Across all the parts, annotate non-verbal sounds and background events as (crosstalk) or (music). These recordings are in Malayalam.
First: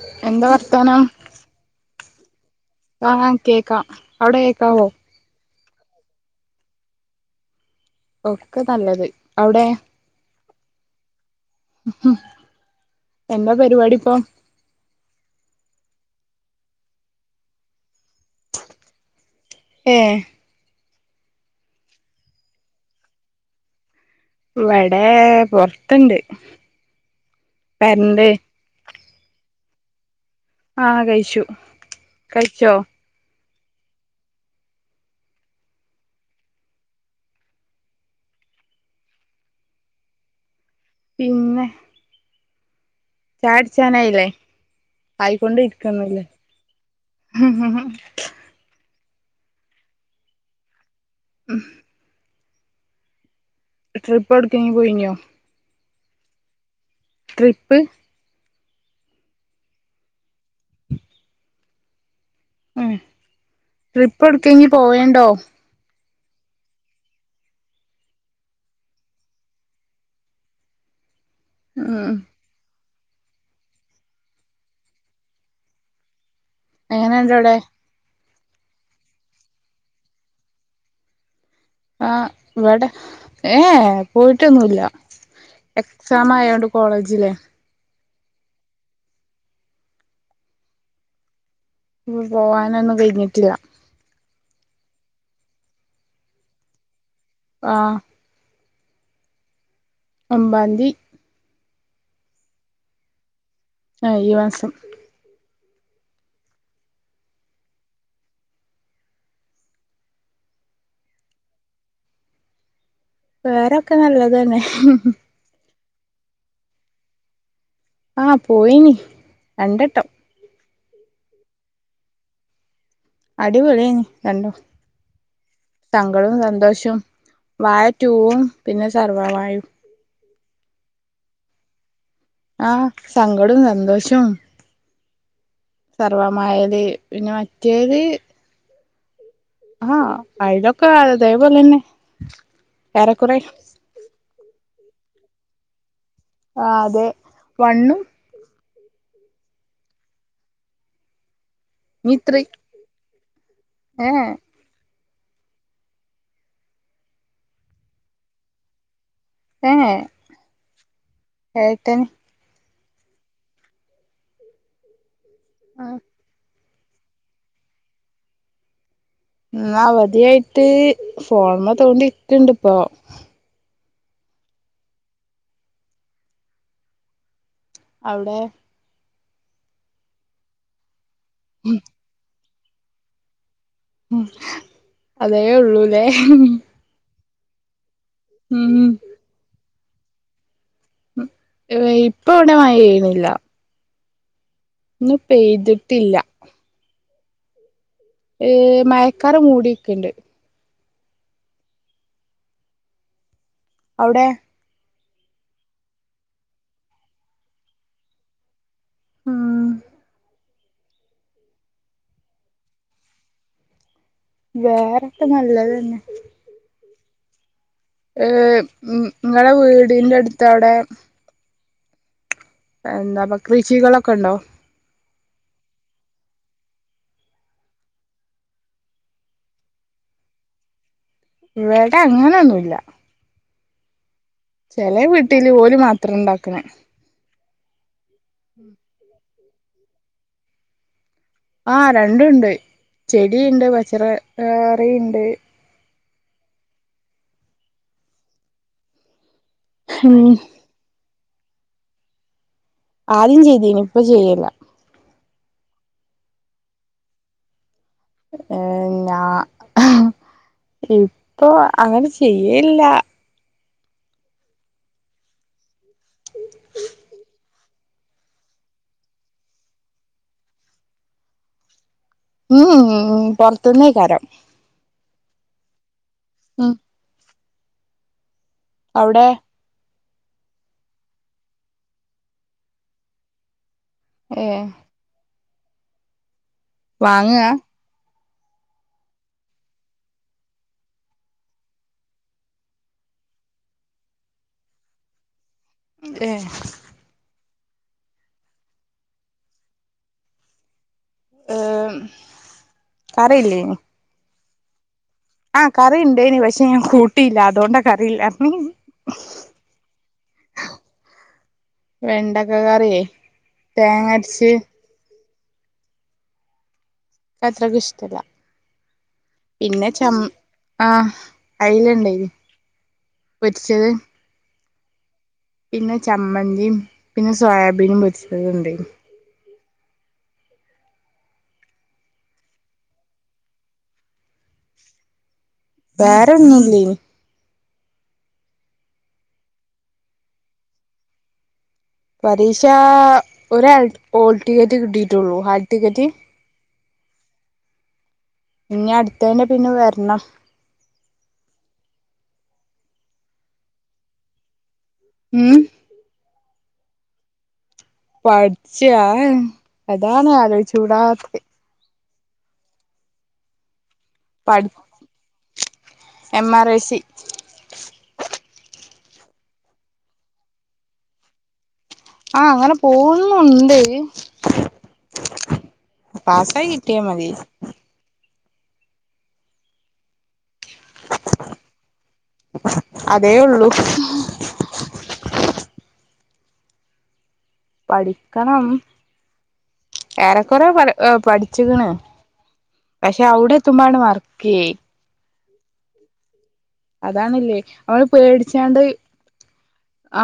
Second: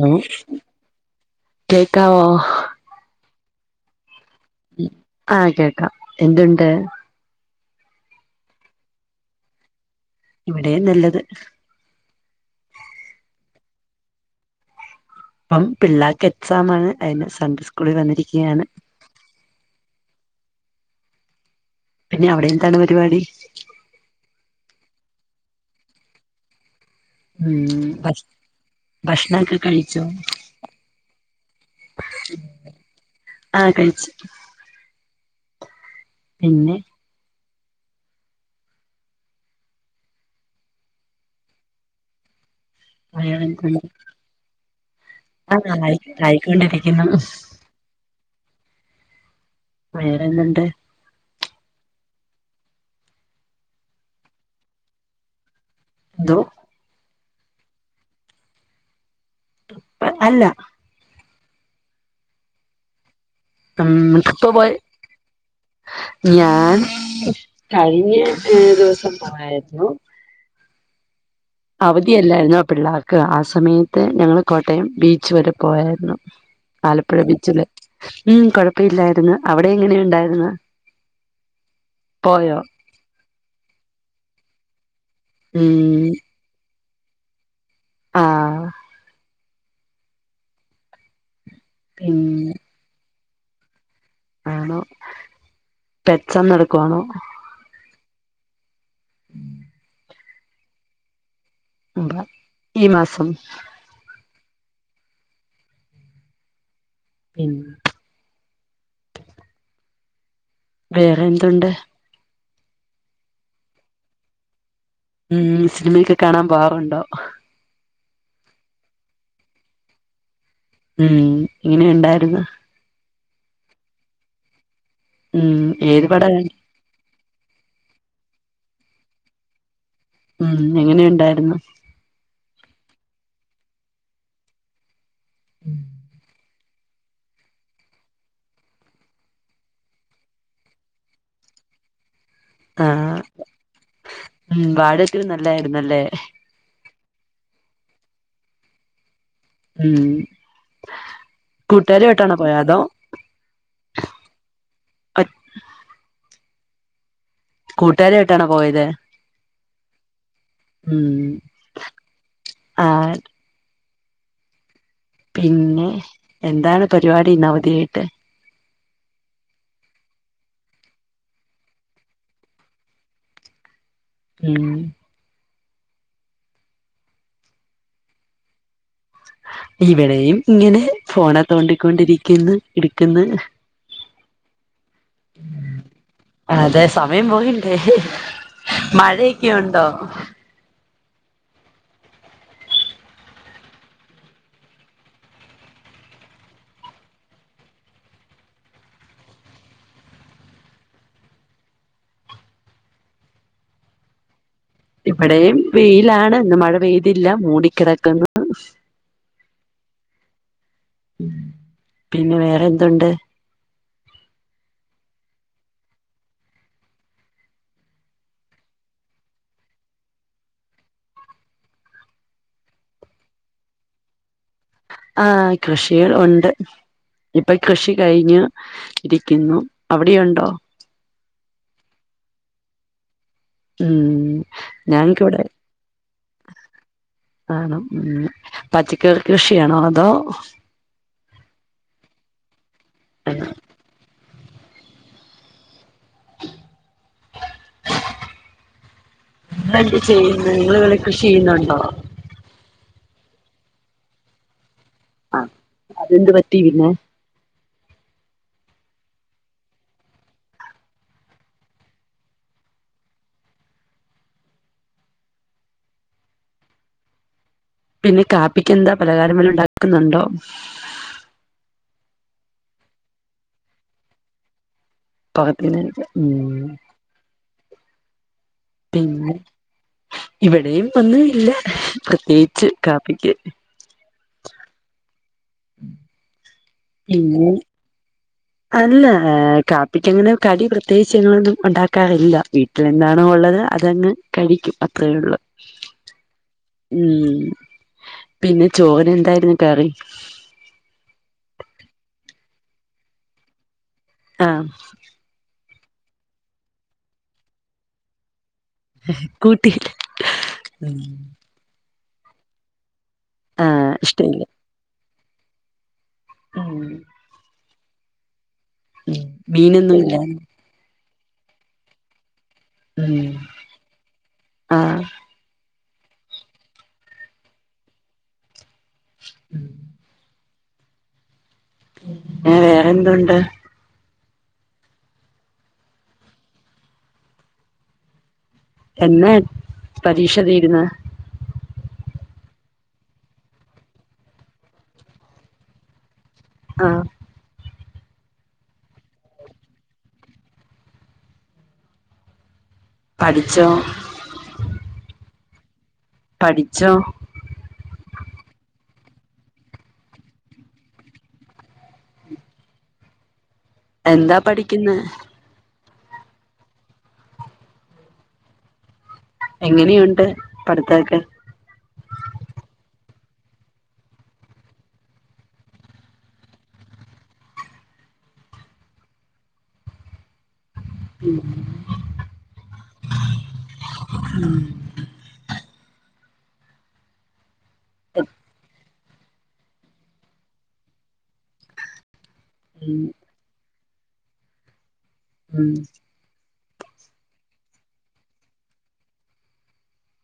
ഹലോ എന്താ വർത്താനം കേക്കാവോ? ആഹ് കേക്കാം അവ്ടേക്കാവോ? ആഹ് കേക്കാം എന്തുണ്ട്? ഒക്കെ നല്ലത് അവിടെ? ഇവ്ടേം നല്ലത്. ഹും ഹും എന്നാ പരിപാടിപ്പൊ? പ്പം പിള്ളാക്ക് എക്സാമാണ്. അയ്ന് സെൻട്ര സ്കൂളിൽ വന്നിരിക്ക്യാണ്. ഏ പിന്നെ അവിടെയെന്താണ് പരിപാടി? ഇവടെ പൊറത്ത്ണ്ട്. ഉം ഭഷ് ഭക്ഷ്ണാക്കെ കഴിച്ചോ? ആഹ് കയ്ച്ചു. കയ്ച്ചോ? ആഹ് കഴിച്ച്. പിന്നെ പിന്നെ വേറെന്തുണ്ട് ചായടിച്ചാനായില്ലേ? ആഹ് ആയി ആയിക്കൊണ്ടിരിക്ക്ണ്‌ലേ? ആയിക്കൊണ്ടിരിക്കുന്നു ഹ്ഹ്ഹ് വേറെന്ത്‌ണ്ട്? (unintelligible) ട്രിപ്പ് എവിടേക്കെയിം പോയിനിയൊ? ന്തോ ട്രിപ്പ്. അ അല്ല ഉം ട്രിപ്പ് എവ്ടെക്കെങ്കി പോയൊണ്ടോ? ഞാന് കഴിഞ്ഞ ഏ ദിവസം പോയാര്ന്ന്. ഉം അവധിയല്ലാരുന്നോ പിള്ളാർക്ക് ആ സമയത്ത് ഞങ്ങള് കോട്ടയം ബീച്ച് വരെ പോയാരുന്നു. ആലപ്പുഴ എങ്ങനെണ്ട് അവിടെ ബീച്ചില് ഉം കൊഴപ്പില്ലാര്ന്ന് അവിടെങ്ങനെയുണ്ടാര്ന്ന്? ആഹ്. വടെ ഏയെ, പോയിട്ടൊന്നുല്ല. ഉം ഉം. എക്സാം ആയോണ്ട് കോളേജിലെ ആഹ് ടൂർ പിന്നെ പോവാനൊന്നും കെഴിഞ്ഞിട്ടില്ല. ആണോ? പ്പൊ എക്സാം നടക്കുവാണോ? ആഹ്. (unintelligible) ഒമ്പാന്തി. (unintelligible) ഈ മാസം ആഹ്, ഈ മാസം പിന്നെ വേറെ എന്തുണ്ട്? വേറൊക്കെ നല്ലതന്നെ. ഉം. സിനിമയൊക്കെ കാണാൻ പോവാറുണ്ടോ? ആ പോയിനി, രണ്ടെട്ടം. ഉം. എങ്ങനെണ്ടായിരുന്നു? അടിപൊളിയേനി രണ്ടും. ഉം ഏത് പടാ (unintelligible) കണ്ടേ? സന്തോഷോം വാഴ റ്റൂവും പിന്നെ, സർവ്വം മായും. ഉം. എങ്ങനെണ്ടായിരുന്നു? ആഹ്, സങ്കടോം സന്തോഷോം (inaudible) സർവ്വം മായെല്. പിന്നെ, മറ്റേല് ആ, അയിലൊക്കെ അതേപോലെന്നെ. ആഹ്. ഏറെക്കുറെ ഉം, വാഴ റ്റു നല്ലായിരുന്നല്ലേ? ആ അതെ, വണ്ണും ഉം. കൂട്ടുകാരുയായിട്ടണോ പോയെ? അതോ ഏ യെ ഒ കൂട്ടാരായിട്ടാണോ പോയത്? ഏയെ ഉം, (inaudible) ആ ആ പിന്നെ, എന്താണ് പരിപാടി? ഇന്നവധിയായിട്ട്? ന്ന് അവധിയായിട്ട്, ഫോൺമ്മേ തോണ്ടിട്ട്ണ്ട് ഇപ്പൊ (unintelligible) അവ്ടെ? ഇവിടെയും ഇങ്ങനെ, ഫോണെ തോണ്ടിക്കൊണ്ടിരിക്കുന്ന്. ഇരിക്കുന്ന് (unintelligible) അതേ ഉള്ളൂല്ലേ? അതെ സമയം പോയില്ലേ? ഉം ഉം. മഴയൊക്കെയുണ്ടോ? (unintelligible) ഇപ്പൊ വിടെ മഴയ്യ്ണില്ല. ന്ന് പെയ്തിട്ടില്ല. ഏ.. മയക്കാറ് മൂടിക്ക്ണ്ട്. അവ്ടെ? ഇവിടെയും വെയിലാണ്. ഇന്ന് മഴ പെയ്തില്ല. മൂടിക്കിടക്കുന്നു. ആമ്മ് പിന്നെ, വേറെ എതുണ്ട്? വേറെക്കെ നല്ലതന്നെ. (unintelligible) ങ്ങളെ വീടിന്റെ അടുത്ത് അവിടെ എന്താപ്പ, കൃഷികളൊക്കെ ഉണ്ടോ? ആ, കൃഷികൾ ഉണ്ട്. ഇപ്പ കൃഷി കഴിഞ്ഞ് ഇരിക്കുന്നു അവിടെയുണ്ടോ? ഇവേടെ അങ്ങനെന്നുല്ല. ഉം ചെലെ വീട്ട്ല് ഓല് മാത്രംണ്ടാക്ക്ണെ. ആണോ ഉം പച്ചക്കറി കൃഷിയാണോ അതോ ആ രണ്ടുണ്ട് ചെടിണ്ട് പച്ചറ കറിണ്ട്. ഉം നിങ്ങളെന്താചെയ്യുന്നെ നിങ്ങള് വല്ലകൃഷി ചെയ്യുന്നുണ്ടോ? ആദ്യം ചെയ്തീനു ഇപ്പൊ ചെയ്യല്ല. ആ അതെന്ത് പറ്റി പിന്നെ? ഏ ഞാ ഹ് ഇപ്പൊ അങ്ങനെ ചെയ്യല്ല. പിന്നെ കാപ്പിക്ക് എന്താ പലഹാരം വല്ലോം ണ്ടാക്കുന്നുണ്ടോ? ഉം ഉം ഉം ഉം പൊർത്ത്ന്നേക്കാരം. (unintelligible) ഉം അവിടെ പിന്നെ ഇവിടെയും ഒന്നും ഇല്ല പ്രത്യേകിച്ച് കാപ്പിക്ക്. ഏ (inaudible) വാങ്ങ് ആ പിന്നെ അല്ല കാപ്പിക്ക് അങ്ങനെ കടി പ്രത്യേകിച്ച്ഞങ്ങളൊന്നും ഉണ്ടാക്കാറില്ല വീ ട്ടിലെന്താണോ ഉള്ളത് അതങ്ങ് കഴിക്കും അത്രേ ഉള്ള്. ഏഹ് ഉം പിന്നെ ചോര് എന്തായിരുന്നു കറി? ഏമ് കറില്ലേയ്ന്. ആഹ് ആ കറിയിണ്ടേയ്നി പക്ഷെ ഞാൻ കൂട്ടിയില്ല അതുകൊണ്ടാ കറിയില്ലാർഞ് ഹ് ഹ് (unintelligible) വെണ്ടക്ക കറിയേ ആഹ് ഇഷ്ടമില്ല തേങ്ങര്ച്ച്. ഉം ക്ക് അത്രക്ക് ഇഷ്ടല്ല ഉം പിന്നെ മീനൊന്നും ചം ഇല്ല ആഹ് അയില്ണ്ടായ് ന് ഉം, ആഹ് പിന്നെ ചമ്മന്തിം, പിന്നെ സോയാബീൻ, പൊരിച്ചതുണ്ടെയ്ന്. ഉം. എ വേറെന്തുണ്ട്‌? വേറെന്നൂല്യയ്ന്. എന്നെ പരീക്ഷ തീരുന്ന്? പരീക്ഷാ ഒര് ആൾ ഓൾ ടിക്കറ്റ് കിട്ടിയിട്ടുള്ളൂ ഹാൾ് ടിക്കറ്റ്. ആഹ് ഇനി അടുത്തതിന് പിന്നെ വരണം. പഠിച്ചോ? ഉം. പഠിച്ചോ? പഠിച്ചാ! അതാണ് ആലോചിച്ചൂടാത്ത്. എന്താ പഠി പഠിക്ക്ന്ന്? M R I C. എങ്ങനെയുണ്ട് പഠിത്തൊക്കെ? ആ അങ്ങനെ പോവുന്നുണ്ട്. പാസായി കിട്ട്യാ മതി. ഉം. അതേ ഒള്ളൂ. ഉം പഠിക്കണം ഏറെകൊറേ ഏ പഠിച്ക്ക്ണ്. ഉം പക്ഷെ അവിടെ എത്തുമ്പാണ്ട് മറക്കേയ്. ഉം അതാണ് ല്ലേ, അവള് പേടിച്ചാണ്ട്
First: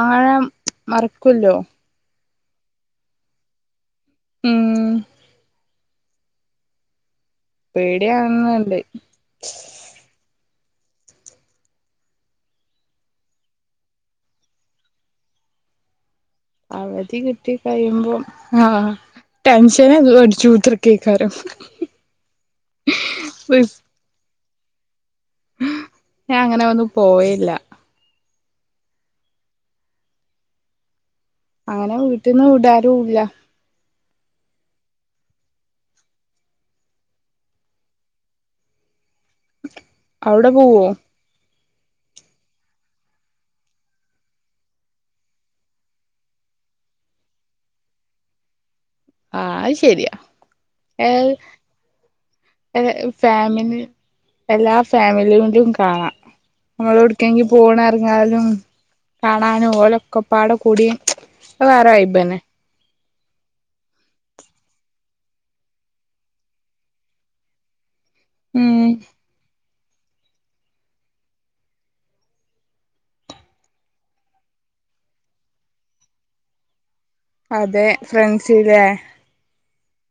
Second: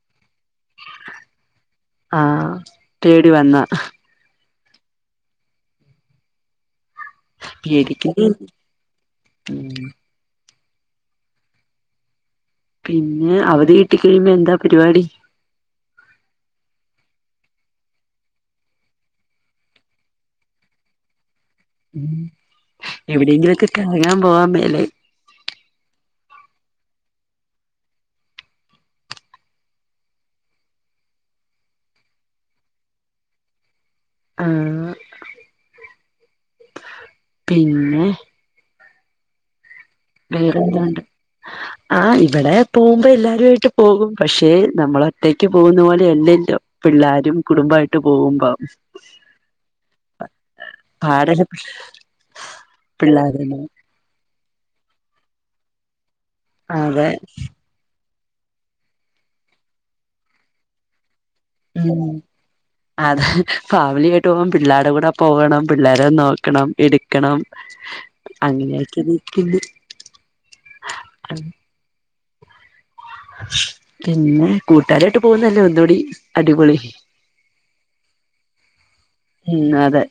ആഴം മറക്കുല്ലോ. ആ തേടി വന്ന ഉം പേടിക്കുന്നെ പേടിയാവ്ന്ന്ണ്ട്. ഉം പിന്നെ അവധി കിട്ടി കഴിയുമ്പോ എന്താ പരിപാടി? അവധി കിട്ടി കഴിയുമ്പോ ആ ടെൻഷന് അടിച്ചു കുത്തിർക്കേക്കാരം. ഉം, എവിടെങ്കിലൊക്കെ കറങ്ങാൻ പോവാൻ മേലെ ഞാൻ അങ്ങനെ ഒന്നും പോയില്ല. അങ്ങനെ വീട്ടിന്ന് വിടാരൂ ഇല്ല. ആ പിന്നെ കുറേ അവിടെ ഏതാണ്ട് (inaudible) ആ ഇവിടെ പോകുമ്പോ എല്ലാരും ആയിട്ട് പോകും. പക്ഷേ നമ്മള് ഒറ്റയ്ക്ക് പോവുന്ന പോലെ എല്ലെല്ലോ? പിള്ളാരും കുടുംമ്പായിട്ട് പോവുമ്പം. ആഹ് അഹ്ശെര്യാ ഏഹ് പാടല്ലേ ഏഹ് പിള്ളാരന്നെ ഫാമിലി എല്ലാ ഫാമിലിയിലും കാണാ അതെ അമ്മളെവിട്ക്കേങ്കും പോണ ന്നാലും കാണാനു ഓലൊക്കെപ്പാടെ കൂടി. വേറെ ഉം വൈബന്നെ അതെ ഫാമിലിയാട്ട് പോവുമ്പോ പിള്ളേരെ കൂടെ പോകണം. പിള്ളേരെ നോക്കണം, എടുക്കണം. (inaudible) ഉം അങ്ങനൊയൊക്കെ ഇതാ ഇരിക്ക്ന്ന്. അം പിന്നെ കൂട്ടാരായിട്ട് പോവുന്നല്ലേ ഒന്നൂടി അടിപൊളി. അതെ ഫ്രണ്ട്സിലേ? ഉം അതെ.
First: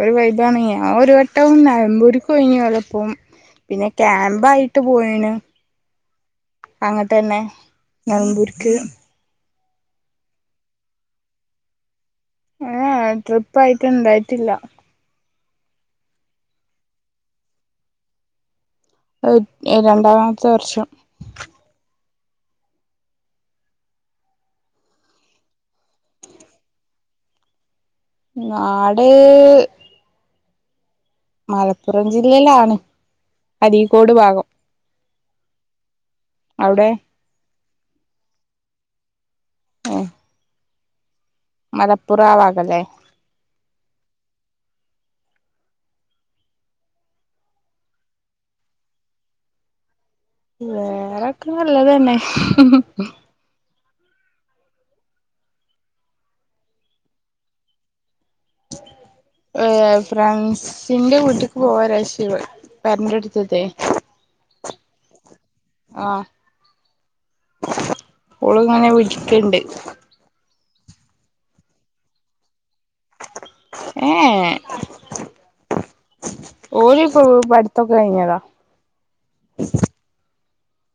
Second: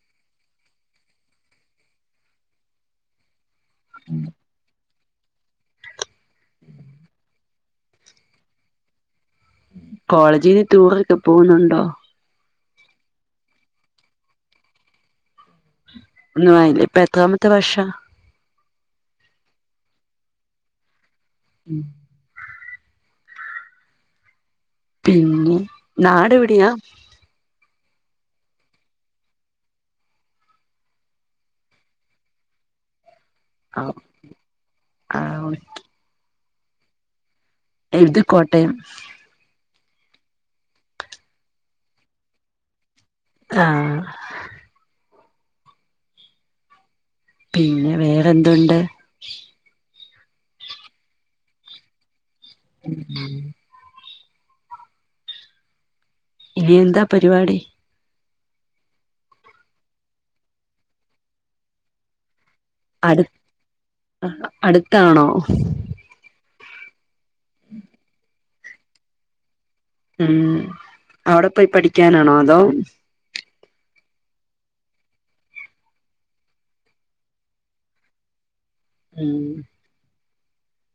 ഒരു വൈബാണ്യ്യ്. ഞാ ഒരു വട്ടം നെലമ്പൂരിക്ക് പോയിനി ഓലപ്പം. പിന്നെ ക്യാമ്പായിട്ടും പോയിണ് അങ്ങട്ടന്നെ നിലമ്പൂര്ക്ക്. കോളേജിന് ടൂറൊക്കെ പോന്നുണ്ടോ? ഏ ട്രിപ്പ ആയിട്ട് ഇണ്ടായിട്ടില്ല. ഒന്നും ആയില്ല ഇപ്പ എത്രാമത്തെ വർഷാ? (unintelligible) ഈ രണ്ടാമത്തെ വർഷം. ഉം പിന്നെ നാടെവിടെയാ? നാട് മലപ്പുറം ജില്ലയിലാണ് അരീക്കോട് ഭാഗം. ആഹ് അവിടെ എഴുതിക്കോട്ടയം. അയെ മലപ്പുറാവാകല്ലെ? ആഹ് പിന്നെ വേറെന്തുണ്ട്? വേറൊക്കെ നല്ലതന്നെ. ഇനി എന്താ പരിപാടി? ഏ ഫ്രണ്ട്സിന്റെ വീട്ട്ക്ക് (unintelligible) അടു പേരെന്റെയടുത്തില്ലേ അടുത്താണോ? ആഹാ ഓള് ഇങ്ങനെ വിളിക്കണ്ട്. ഉം അവിടെ പോയി പഠിക്കാനാണോ അതോ? ഏ ഏ ഓല് പഠിത്തൊക്കെ കഴിഞ്ഞതാ. ഉം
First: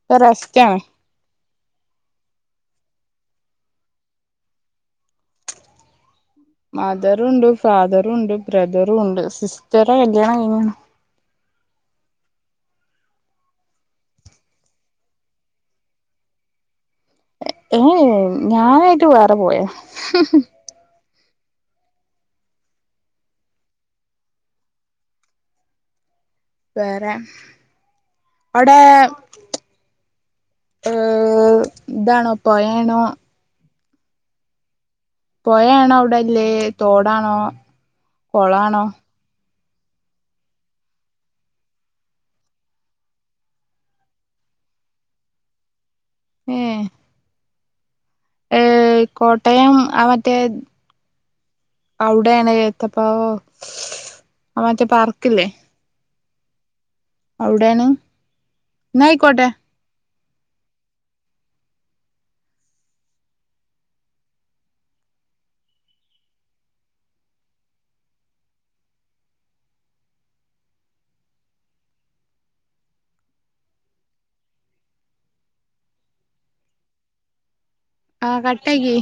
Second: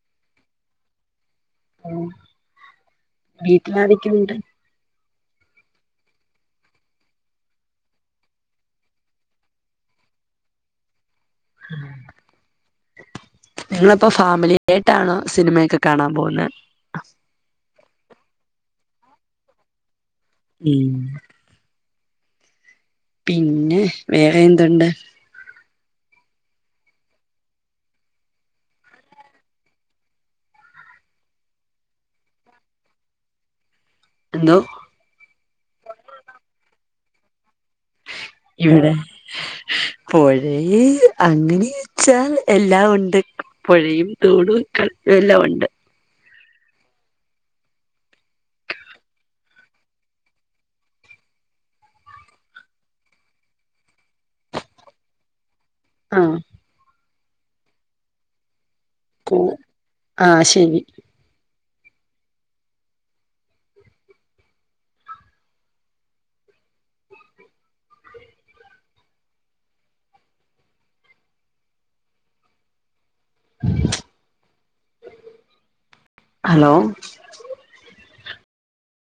ഇപ്പ റെസ്റ്റാണ്. ഉം വീട്ടിലാരെക്കെണ്ട് മദറുണ്ട് ഫാദറുണ്ട് ബ്രദറുണ്ട് സിസ്റ്ററെ കല്യാണം കഴിഞ്ഞ. ഉം ഇങ്ങള്പ്പോ ഫാമിലിയായിട്ടാണോ സിനിമയൊക്കെ കാണാൻ പോവുന്നെ. എ ഏ ഞാനായിട്ട് വേറെ പോയാ. ഉം പിന്നെ വേറെ എന്തുണ്ട് വേറെ അവ്ടെ ഏ ഇതാണോ പൊയേണോ എന്തോ പോയേണോ അവ്ടെല്ലേ തോടാണോ കൊളാണോ എവിടെ. പുഴേ അങ്ങനെ ച്ചാല് എല്ലാം ഉണ്ട് പുഴയും തോടും ക്കെ എല്ലാം ഉണ്ട്. ഏഹ് ഏഹ് കോട്ടയം ആ മറ്റേ അവിടെയാണ് എത്തപ്പ ആഹ് മറ്റേ പാർക്കില്ലേ? ആഹ് അവ്ടെണ്. (unintelligible) ആഹ് ശെരി. ഹലോ ആഹ് കട്ടക്കി